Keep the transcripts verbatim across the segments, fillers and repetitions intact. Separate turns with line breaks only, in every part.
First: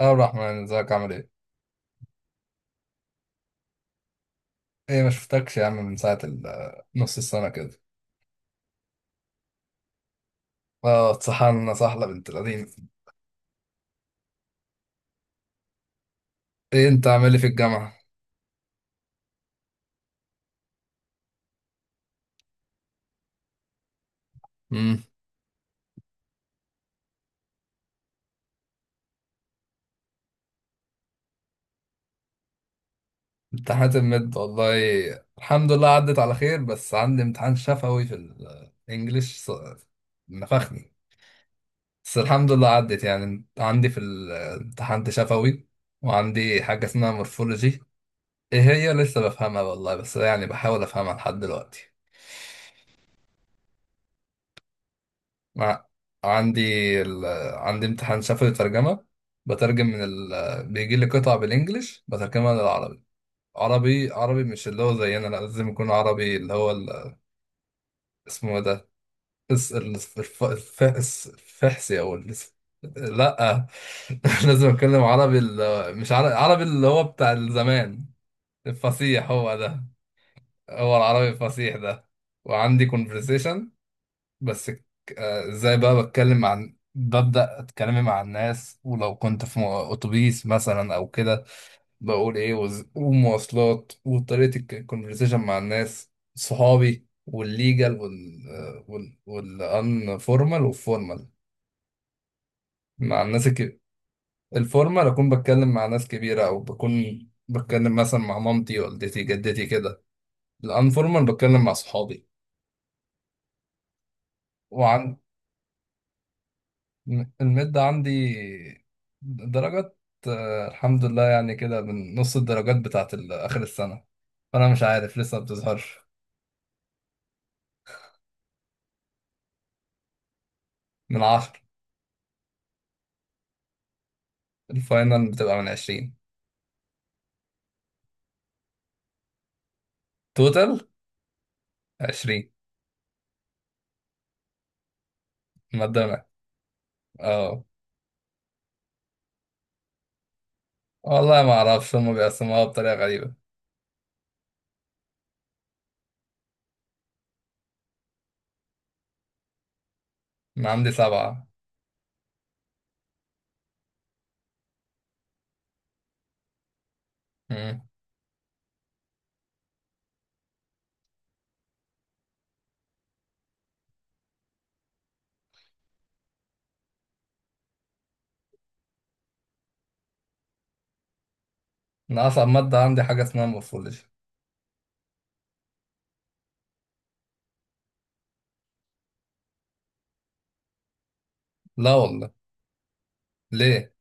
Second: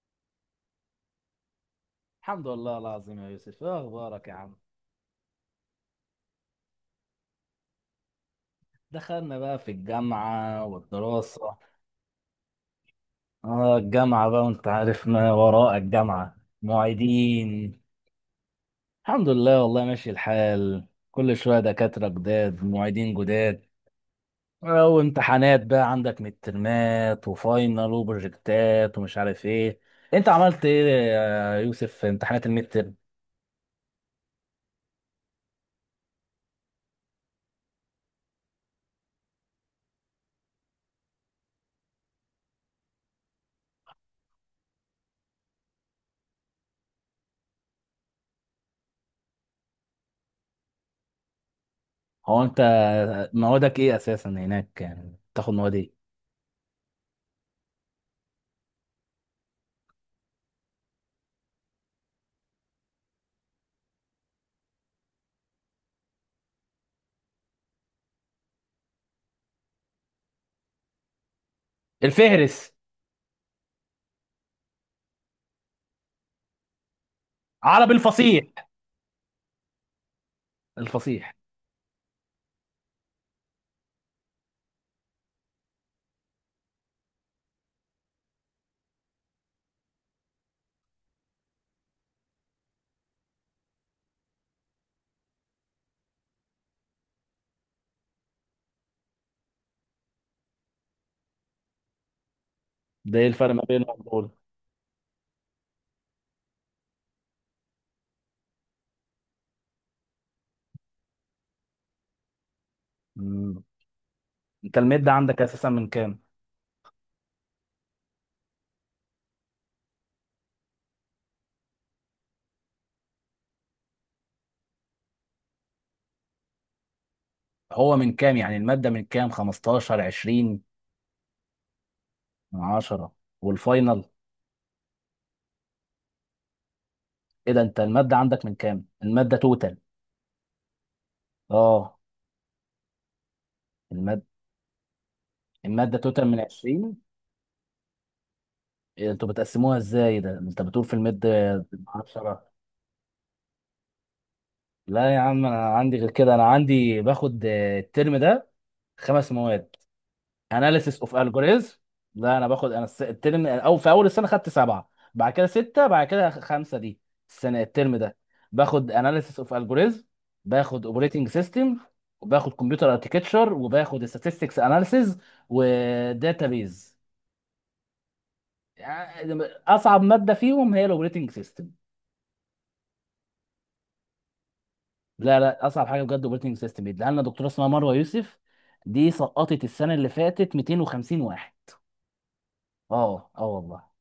اه، عبد الرحمن، ازيك؟ عامل ايه؟
الحمد لله العظيم يا يوسف، ايه اخبارك يا عم؟
ايه، ما شفتكش يا عم من ساعة ال- نص السنة كده.
دخلنا بقى في الجامعة
اه،
والدراسة.
اتسحلنا سحلة بنت لذينة.
اه، الجامعة بقى، وانت عارف ما وراء الجامعة
ايه، انت عامل ايه في
معيدين.
الجامعة؟
الحمد لله والله ماشي الحال. كل شوية دكاترة جداد، معيدين جداد. اه،
امم.
وامتحانات بقى، عندك مترمات وفاينل وبروجكتات ومش عارف ايه. انت عملت ايه يا يوسف في امتحانات المتر؟
امتحانات المد والله، الحمد لله عدت على خير، بس عندي امتحان شفوي في الانجليش ص- نفخني. بس الحمد لله عدت، يعني عندي في ال- امتحان شفوي، وعندي حاجة اسمها مورفولوجي. ايه هي لسه بفهمها والله، بس يعني بحاول افهمها لحد دلوقتي.
هو انت موادك ايه اساسا هناك، يعني بتاخد مواد
مع
ايه؟
عندي ال... عندي امتحان شفوي ترجمة. بترجم من ال... بيجي لي قطع بالانجلش بترجمها للعربي. عربي عربي، مش اللي هو زينا، لا لازم يكون عربي اللي هو ال... اسمه إيه ده؟ الس... الف... الف... الفحس الفحسي او الس...
الفهرس.
لا لازم اتكلم عربي، ال... مش عربي عربي اللي هو بتاع
عربي
الزمان.
الفصيح.
الفصيح هو ده، هو العربي
الفصيح
الفصيح ده. وعندي conversation. بس ك- آه، ازاي بقى بتكلم عن ببدأ اتكلمي مع الناس، ولو كنت في مو- اتوبيس مثلا او كده. بقول ايه وز... ومواصلات، وطريقة الكونفرسيشن مع الناس، صحابي، والليجال وال آه، وال والان فورمال والفورمال
ده.
مع
ايه
الناس
الفرق ما
الك...
بينه وبين دول؟
الفورمال اكون بتكلم مع ناس كبيرة، او بكون بتكلم مثلا مع مامتي، والدتي، جدتي كده. الان فورمال بتكلم مع صحابي.
مم. انت المادة عندك اساسا من كام؟
المد عندي درجات. آه، الحمد لله، يعني كده من نص الدرجات بتاعت ال- آخر السنة، فأنا مش عارف لسه ما بتظهرش.
هو من كام يعني المادة، من كام؟ خمستاشر؟ عشرين؟
من عشرة.
من عشرة. والفاينل؟
الفاينل بتبقى من عشرين.
ايه ده، انت المادة عندك من كام؟ المادة توتال.
توتال.
اه.
عشرين.
المادة. المادة
مادة.
توتال من عشرين؟
اه
إيه انتوا بتقسموها ازاي ده، انت بتقول في
والله ما
المادة
أعرفش، هما
عشرة؟
بيقسموها بطريقة غريبة.
لا يا عم انا عندي غير كده. انا عندي باخد آه، الترم ده خمس مواد:
أنا عندي
اناليسيس اوف
سبعة.
الجوريزم. لا انا باخد، انا الس- الترم، او في اول السنه خدت سبعه، بعد كده سته، بعد كده خمسه دي السنه
مم.
الترم ده. باخد اناليسيس اوف الجوريزم، باخد اوبريتنج سيستم، وباخد كمبيوتر اركتكتشر، وباخد statistics اناليسيز، وداتابيز. اصعب ماده فيهم هي الاوبريتنج سيستم.
أنا أصعب مادة عندي حاجة اسمها مورفولوجي.
لا لا، اصعب حاجه بجد اوبريتنج سيستم. بيديها لنا دكتوره اسمها مروه يوسف. دي سقطت السنه اللي فاتت مئتين وخمسين واحد.
لا والله.
اه اه والله.
ليه؟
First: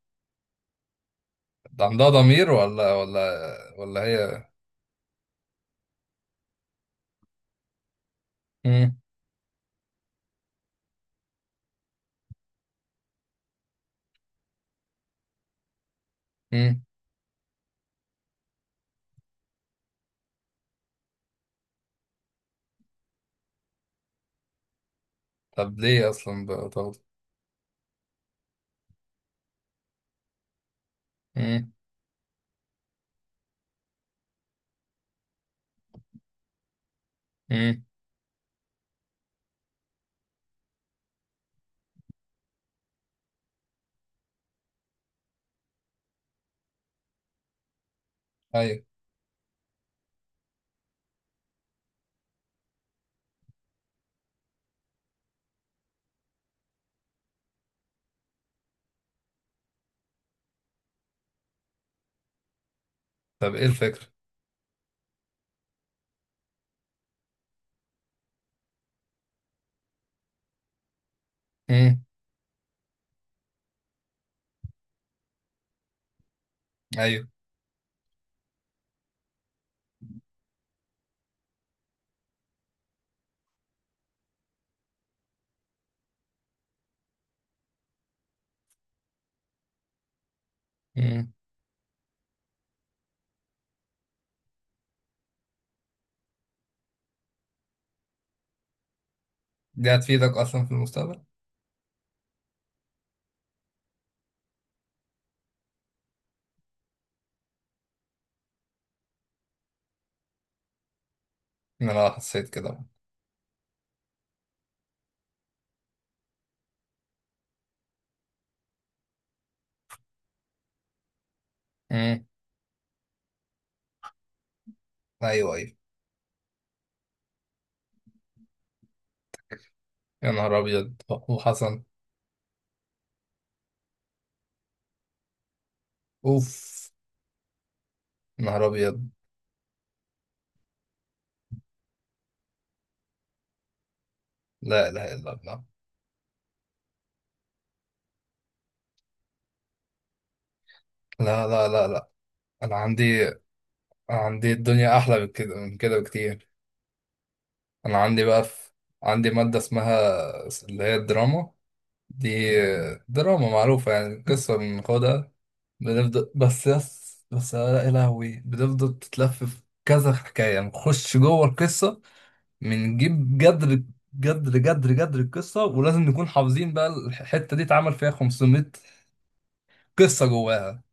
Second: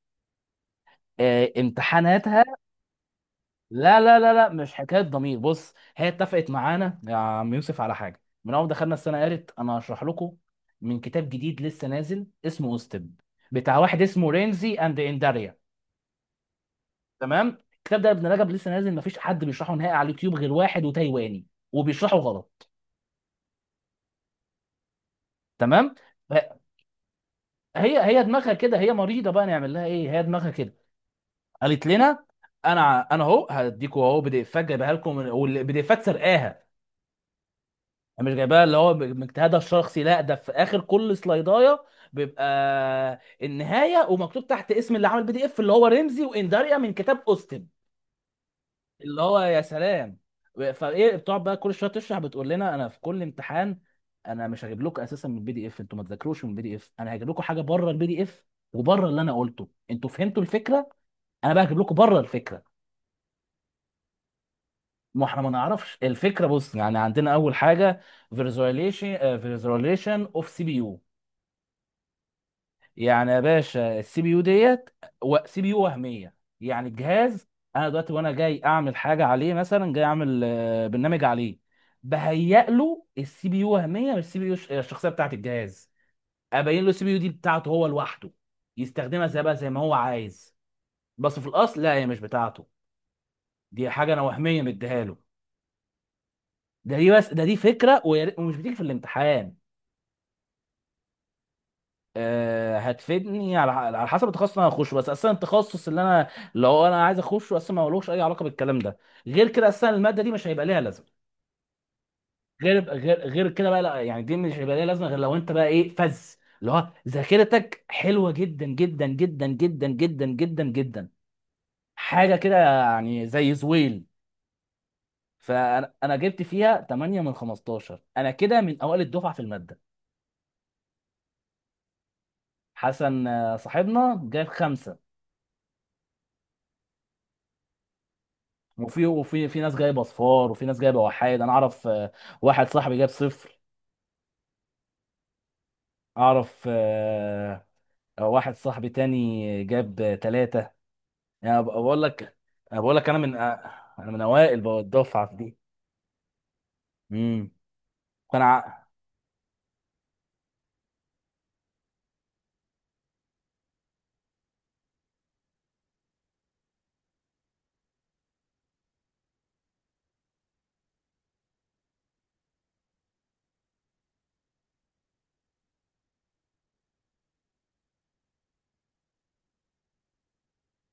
آه،
ده عندها
امتحاناتها.
ضمير ولا ولا؟
لا
ولا
لا لا
هي.
لا مش حكايه ضمير. بص، هي اتفقت معانا يا عم يوسف على حاجه من اول ما دخلنا
مم.
السنه. قالت انا هشرح لكم من كتاب جديد لسه نازل اسمه اوستب، بتاع واحد اسمه رينزي اند انداريا.
مم.
تمام. الكتاب ده يا ابن رجب لسه نازل، مفيش حد بيشرحه نهائي على اليوتيوب غير واحد وتايواني، وبيشرحه غلط.
طب
تمام.
ليه
ف-
أصلا بتاخد؟
هي هي دماغها كده، هي مريضه بقى، نعمل لها ايه، هي دماغها كده.
مم.
قالت لنا: انا انا اهو هديكوا اهو بي دي اف جايبها لكم، والبي دي افات سرقاها،
مم.
مش جايباها اللي هو من اجتهادها الشخصي. لا، ده في اخر كل سلايدايه بيبقى النهايه، ومكتوب تحت اسم اللي عمل بي دي اف، اللي هو رمزي وانداريا، من كتاب اوستن.
أيوة.
اللي هو يا سلام. فايه، بتقعد بقى كل شويه تشرح، بتقول لنا انا في كل امتحان انا مش هجيب لكم اساسا من البي دي اف، انتوا ما تذاكروش من البي دي اف، انا هجيب لكم حاجه بره البي دي اف وبره اللي انا قلته. انتوا فهمتوا الفكره، انا بقى هجيب لكم بره الفكره.
طب ايه الفكرة؟
ما احنا ما نعرفش الفكره. بص يعني عندنا اول حاجه: فيرزواليشن فيرزواليشن اوف سي بي يو.
امم.
يعني يا باشا السي بي يو ديت، سي بي يو وهميه، يعني
ايوه.
الجهاز انا دلوقتي وانا جاي اعمل حاجه عليه، مثلا جاي اعمل آه، برنامج عليه، بهيئ له السي بي يو وهميه، مش السي بي يو الشخصيه بتاعت الجهاز. ابين له السي بي يو دي بتاعته هو لوحده، يستخدمها زي بقى زي ما هو عايز.
امم.
بس في الاصل لا، هي مش بتاعته، دي حاجه انا وهميه مديها له. ده دي بس ده دي فكره، ويا ريت- ومش بتيجي في الامتحان.
دي هتفيدك اصلا في المستقبل؟
آه، هتفيدني على على حسب التخصص اللي انا هخشه، بس اصلا التخصص اللي انا، لو انا عايز اخشه اصلا ما لهوش اي علاقه بالكلام ده، غير كده اصلا الماده دي مش هيبقى ليها لازمه.
إن انا حسيت كده.
غير غير غير كده بقى، لا يعني دي مش هيبقى ليها لازمه، غير لو انت بقى ايه فز اللي هو ذاكرتك حلوه جدا جدا جدا جدا جدا جدا جدا،
امم.
حاجه كده يعني زي زويل.
ايوه، ايوه.
فانا انا جبت فيها ثمانية من خمستاشر، انا كده من اوائل الدفعه في الماده.
يا نهار ابيض. وحسن.
حسن آه، صاحبنا جاب خمسة.
اوف. يا نهار
وفي
ابيض.
وفي في ناس جايبه صفار وفي ناس جايبه وحايد. انا اعرف آه، واحد صاحبي جاب صفر.
لا اله الا الله.
اعرف آه، آه، واحد صاحبي تاني جاب ثلاثة.
لا،
يعني أب-
لا، لا،
بقول
لا.
لك.
انا
أنا بقول لك انا
عندي.
من آه، انا
أنا
من
عندي
اوائل بقى
الدنيا احلى من
الدفعه في
كده،
دي.
من كده بكتير.
امم.
انا عندي بقى
فانا
في...
ع-
عندي مادة اسمها اللي هي الدراما دي، دراما معروفة يعني، قصة بناخدها، بنفضل، بس يس، بس لا يا لهوي، بنفضل تتلف في كذا حكاية، يعني نخش جوه القصة، بنجيب جدر، جدر، جدر، جدر القصة، ولازم نكون حافظين بقى. الحتة دي اتعمل فيها خمسمية قصة جواها.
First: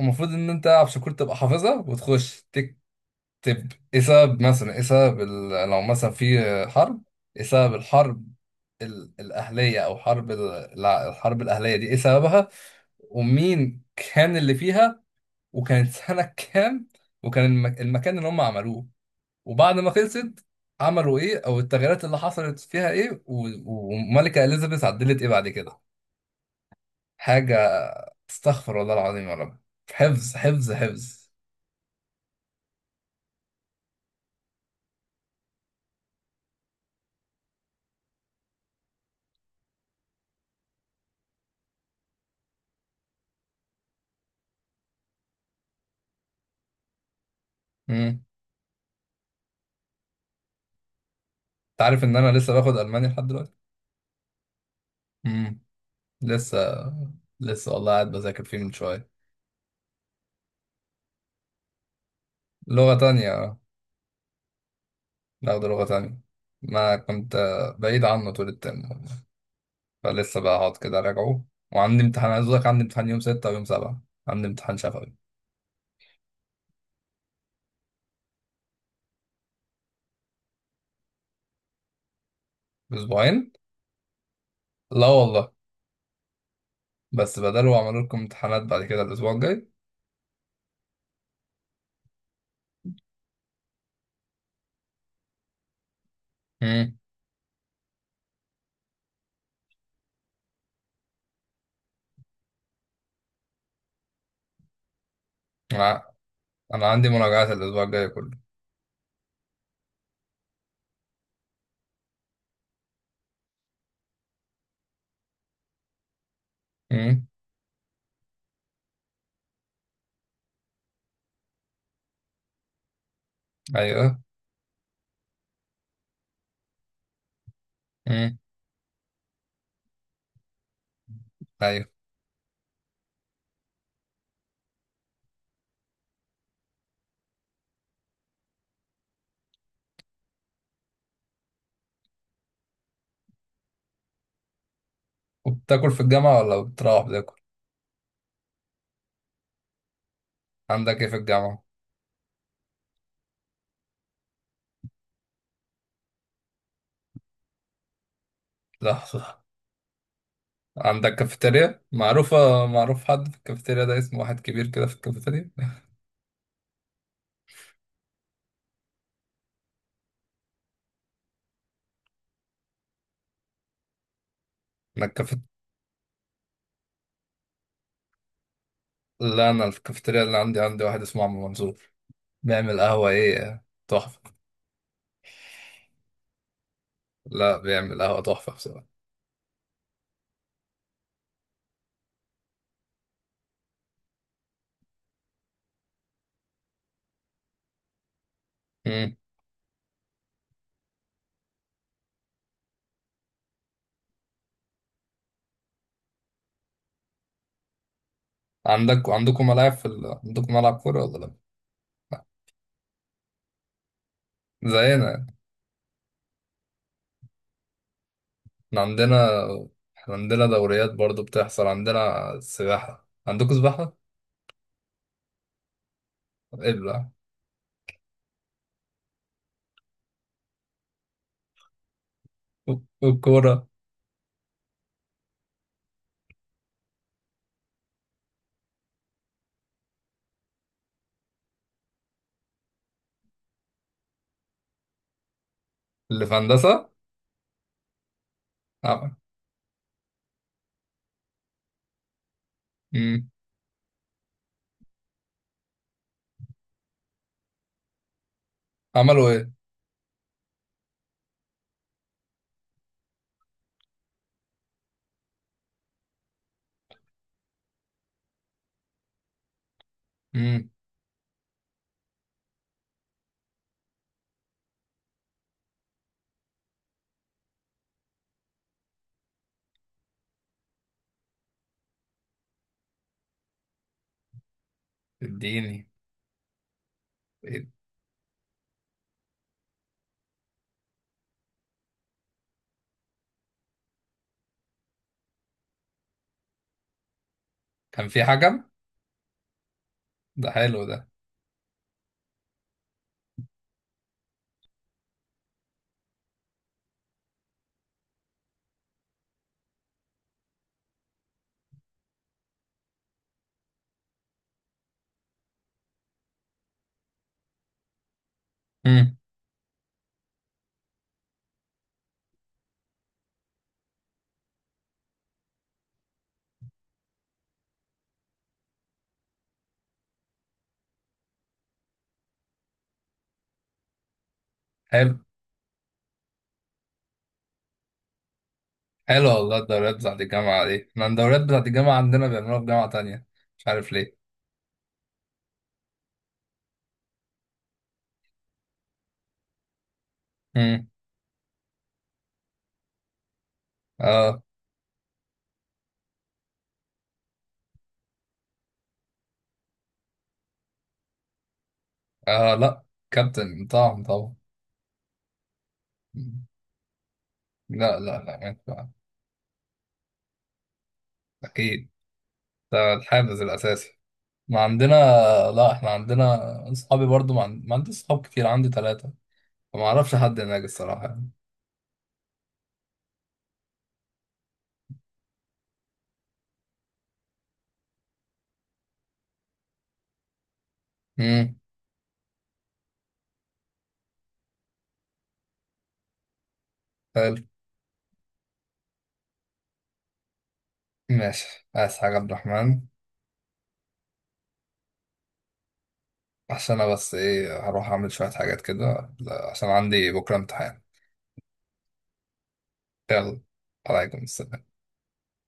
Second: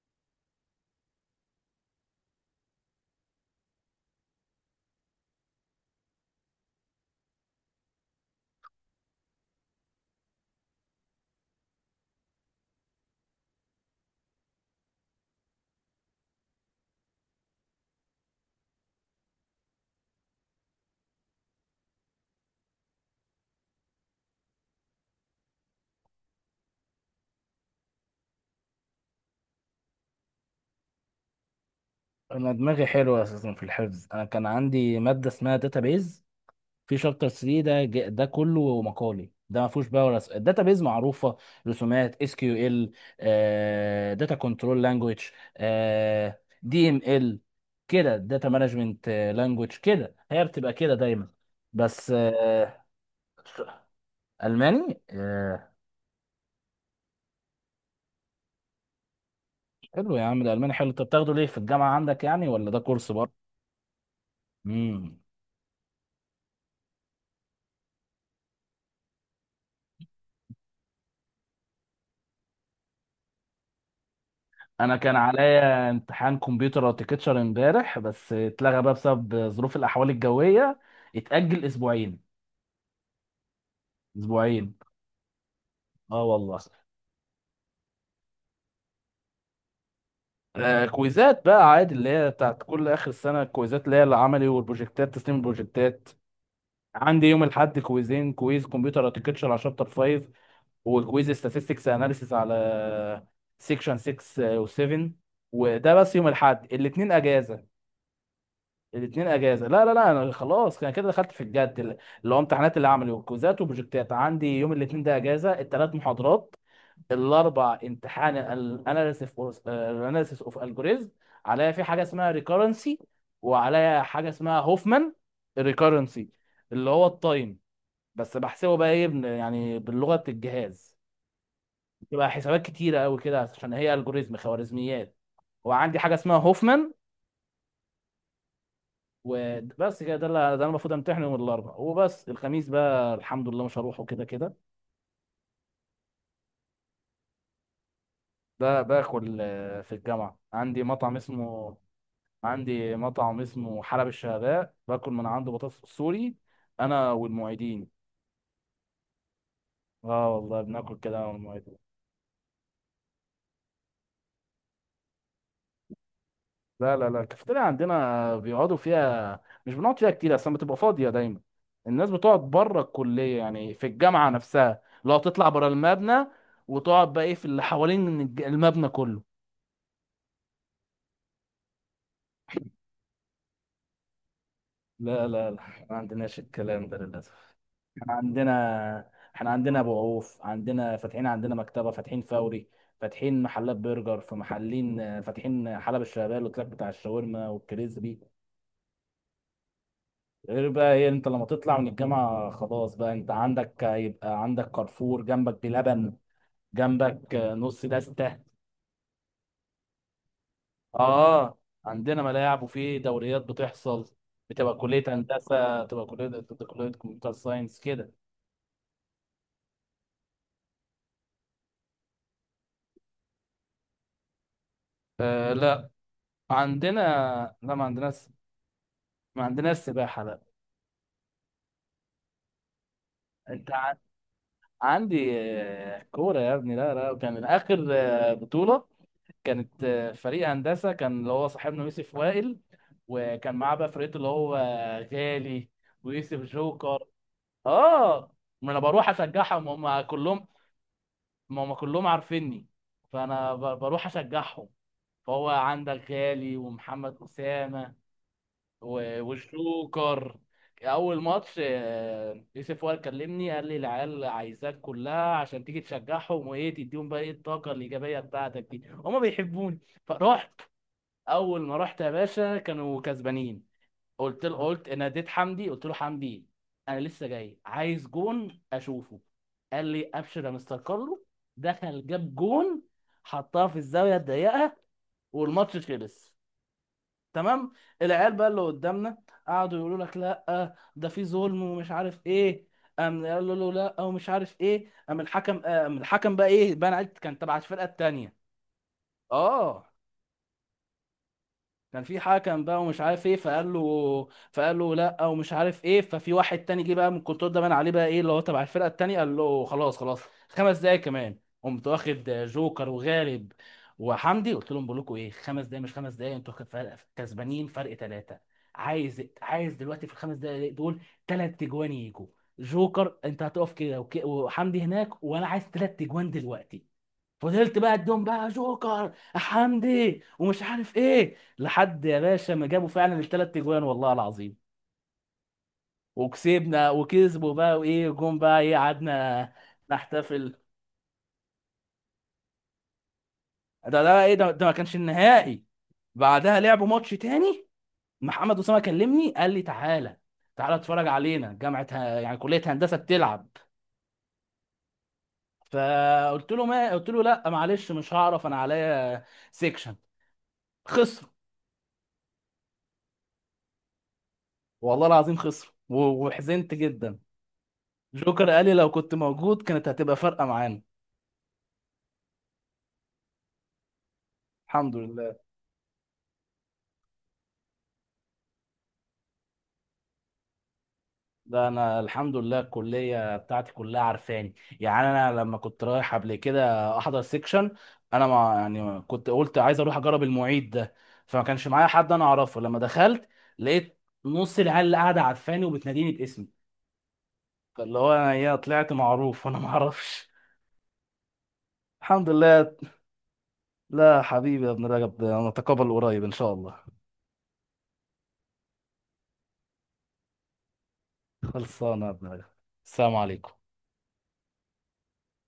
المفروض إن أنت عشان كنت تبقى حافظها وتخش تكتب إيه سبب، مثلا إيه سبب ال- لو مثلا في حرب، إيه سبب الحرب ال- الأهلية، أو حرب ال- الع- الحرب الأهلية دي إيه سببها، ومين كان اللي فيها، وكانت سنة كام، وكان المك... المكان اللي هم عملوه، وبعد ما خلصت عملوا ايه، او التغييرات اللي حصلت فيها ايه و... وملكة اليزابيث عدلت ايه بعد كده. حاجة. استغفر الله العظيم يا رب. حفظ، حفظ، حفظ.
انا دماغي حلوه اساسا في الحفظ. انا كان عندي ماده اسمها داتابيز، في شابتر تلاتة ده ج- ده كله مقالي، ده ما فيهوش بقى ولا داتا بيز معروفه. رسومات اس كيو ال، داتا كنترول لانجويج، دي ام ال كده،
امم.
داتا مانجمنت لانجويج كده، هي بتبقى كده دايما.
انت عارف
بس
ان انا لسه باخد
آه،
الماني لحد دلوقتي.
الماني.
امم.
آه،
لسه، لسه والله قاعد بذاكر فيه من شوية.
حلو يا عم، ده الماني حلو. انت بتاخده ليه في الجامعه عندك يعني ولا ده
لغة
كورس
تانية،
برضه؟
اه.
امم.
باخد لغة تانية. ما كنت آه، بعيد عنه طول الترم، فلسه بقى هقعد كده راجعه. وعندي امتحان، عايز اقول لك عندي امتحان يوم ستة ويوم سبعة. عندي امتحان
انا
شفوي.
كان عليا امتحان كمبيوتر اركتشر امبارح، بس اتلغى بقى بسبب ظروف الاحوال الجويه، اتاجل اسبوعين.
بأسبوعين.
اسبوعين.
لا والله.
اه والله.
بس بدلوا عملوا لكم امتحانات بعد كده الأسبوع الجاي.
آه، كويزات بقى عادي اللي هي بتاعت كل اخر السنه، الكويزات اللي هي العملي والبروجكتات، تسليم البروجكتات.
امم.
عندي يوم الاحد كويزين: كويز كمبيوتر اركتشر على شابتر خمسة، وكويز statistics اناليسيس على سيكشن ستة وسبعة. وده
انا
بس يوم الاحد.
أنا عندي
الاثنين
مراجعات
اجازه.
الأسبوع الجاي كله.
الاثنين اجازه. لا لا لا، انا خلاص، انا كده دخلت في الجد، اللي هو امتحانات، اللي عملي وكوزات وبروجكتات. عندي يوم الاثنين ده اجازه الثلاث محاضرات.
امم.
الاربع امتحان الاناليسيس، الاناليسيس اوف الجوريزم. عليا في حاجه اسمها ريكورنسي، وعليا
ايوه.
حاجه اسمها هوفمان. ريكورنسي اللي هو التايم، بس
امم.
بحسبه بقى ايه بن- يعني باللغه الجهاز،
ايوه.
بتبقى حسابات كتيره قوي كده، عشان هي الجوريزم خوارزميات. وعندي حاجه اسمها هوفمان، وبس كده. ده اللي ده انا المفروض امتحن يوم الاربعاء وبس، الخميس بقى الحمد لله مش هروحه كده كده.
وبتاكل في الجامعة، ولا بتروح بتاكل؟
ده باكل آه، في الجامعه عندي
عندك ايه في
مطعم
الجامعة؟
اسمه، عندي مطعم اسمه حلب الشهباء، باكل من عنده بطاطس سوري، انا والمعيدين.
لحظة.
اه والله بناكل
عندك
كده انا والمعيدين.
كافيتيريا معروفة، معروف حد في الكافيتيريا ده اسمه، واحد كبير كده في الكافيتيريا؟
لا لا لا، الكافيتيريا عندنا بيقعدوا فيها، مش بنقعد فيها كتير، اصلا بتبقى فاضيه دايما. الناس بتقعد بره الكليه يعني، في الجامعه نفسها،
انا
لو
الكافيت
تطلع بره المبنى وتقعد بقى ايه في اللي حوالين الج- المبنى كله.
لا، انا الكافيتيريا اللي عندي عندي واحد اسمه عم منصور، بيعمل قهوة ايه تحفة.
لا لا لا، احنا ما عندناش الكلام ده للأسف.
لا، بيعمل
احنا
قهوة تحفة
عندنا
بصراحة.
احنا عندنا أبو عوف، عندنا فاتحين، عندنا مكتبة فاتحين، فوري فاتحين، محلات برجر في محلين آه، فاتحين، حلب الشغال، والتراك بتاع الشاورما والكريسبي.
مم.
غير بقى ايه، انت لما تطلع من الجامعة خلاص بقى انت عندك، هيبقى عندك كارفور جنبك، بلبن جنبك، آه، نص دستة.
عندك عندكم ملاعب في ال... عندكم ملعب كورة ولا لا؟
اه، عندنا
لا.
ملاعب، وفي دوريات بتحصل. بتبقى كلية
زينا يعني.
هندسة، بتبقى كلية، بتبقى كلية كمبيوتر ساينس كده.
احنا عندنا احنا عندنا دوريات برضو بتحصل. عندنا سباحة، عندكم سباحة؟
آه لا. عندنا.
ابلع.
لا ما عندناش، ما عندناش سباحة لا.
والكورة.
انت ع... عندي آه، كورة يا ابني. لا لا، كان اخر آه، بطولة كانت آه، فريق هندسة كان، اللي هو صاحبنا يوسف وائل، وكان معاه بقى فرقته اللي هو غالي
اللي في
ويوسف
هندسة؟
جوكر. اه. ما انا بروح
عم-
اشجعهم، هم كلهم، ما هم كلهم عارفيني،
مم.
فانا ب- بروح اشجعهم. فهو عندك غالي ومحمد اسامة و-
عملوا ايه؟
والشوكر. اول ماتش آه، يوسف وائل كلمني، قال لي العيال عايزاك كلها عشان تيجي تشجعهم، وايه تديهم بقى ايه الطاقه الايجابيه بتاعتك دي، هما بيحبوني. فرحت.
مم.
اول ما رحت يا باشا كانوا كسبانين. قلت له، قلت ناديت حمدي، قلت له حمدي انا لسه جاي، عايز جون اشوفه. قال لي ابشر يا مستر كارلو. دخل، جاب جون، حطها في الزاويه الضيقه،
اديني.
والماتش خلص.
إيه؟
تمام. العيال بقى اللي قدامنا قعدوا يقولوا لك لا ده في ظلم ومش عارف ايه، قام قالوا له لا ومش عارف ايه، قام الحكم، قام الحكم بقى ايه بقى أنا عرفت كان تبع الفرقه
كان في
التانيه.
حكم؟
اه،
ده حلو ده.
كان في حكم بقى ومش عارف ايه، فقال له فقال له لا ومش عارف ايه، ففي واحد تاني جه بقى من الكنترول، ده بان عليه بقى ايه اللي هو تبع الفرقه التانيه، قال له خلاص خلاص، خمس دقايق كمان. قمت واخد جوكر وغالب وحمدي، قلت لهم بقول لكم ايه، خمس دقايق، مش خمس دقايق انتوا فرق- كسبانين فرق ثلاثه،
مم.
عايز عايز دلوقتي في الخمس دقايق دول ثلاث تجوان يجوا. جوكر انت هتقف كده وك- وحمدي هناك وانا عايز ثلاث تجوان دلوقتي. فضلت بقى اديهم بقى جوكر حمدي ومش عارف ايه لحد يا باشا ما جابوا فعلا الثلاث اجوان والله العظيم،
حلو.
وكسبنا. وكسبوا بقى وايه، جم بقى ايه
حلو
قعدنا
والله. الدوريات بتاعت
نحتفل.
الجامعة دي، احنا الدوريات بتاعت الجامعة عندنا بيعملوها في جامعة تانية، مش عارف
ده
ليه.
ده ايه ده, ده ما كانش النهائي. بعدها لعبوا ماتش تاني. محمد اسامه كلمني، قال لي تعالى، تعالى
مم.
اتفرج علينا، جامعه ه- يعني كليه هندسه بتلعب.
اه.
فقلت له، ما قلت له لا معلش مش هعرف، انا عليا سيكشن. خسروا.
آه، لا. كابتن، طبعا، طبعا.
والله العظيم خسروا و- وحزنت جدا.
لا، لا، لا
جوكر
يعني
قال لي لو
طبعاً.
كنت موجود كانت هتبقى فارقه معانا.
أكيد. ده الحافز الأساسي. ما عندنا.
الحمد لله.
لا، إحنا عندنا. أصحابي برضو، ما, عند... ما عندي أصحاب كتير، عندي ثلاثة، فما أعرفش حد هناك الصراحة يعني.
ده انا الحمد لله الكليه بتاعتي كلها عارفاني. يعني انا لما كنت رايح قبل كده احضر سيكشن، انا ما يعني كنت قلت عايز اروح اجرب المعيد ده، فما
امم.
كانش معايا حد انا اعرفه. لما دخلت لقيت نص العيال اللي قاعده عارفاني وبتناديني باسمي،
حلو.
فاللي هو انا ايه طلعت معروف وانا ما اعرفش.
ماشي، عايز حاجة
الحمد
عبد
لله.
الرحمن؟
لا حبيبي يا ابن رجب، ده نتقابل قريب ان شاء الله.
عشان أنا بس إيه هروح أعمل شوية حاجات كده، لا، عشان عندي بكرة امتحان.
خلصانه يا ابن رجب. السلام
يلا.
عليكم.
عليكم السلام.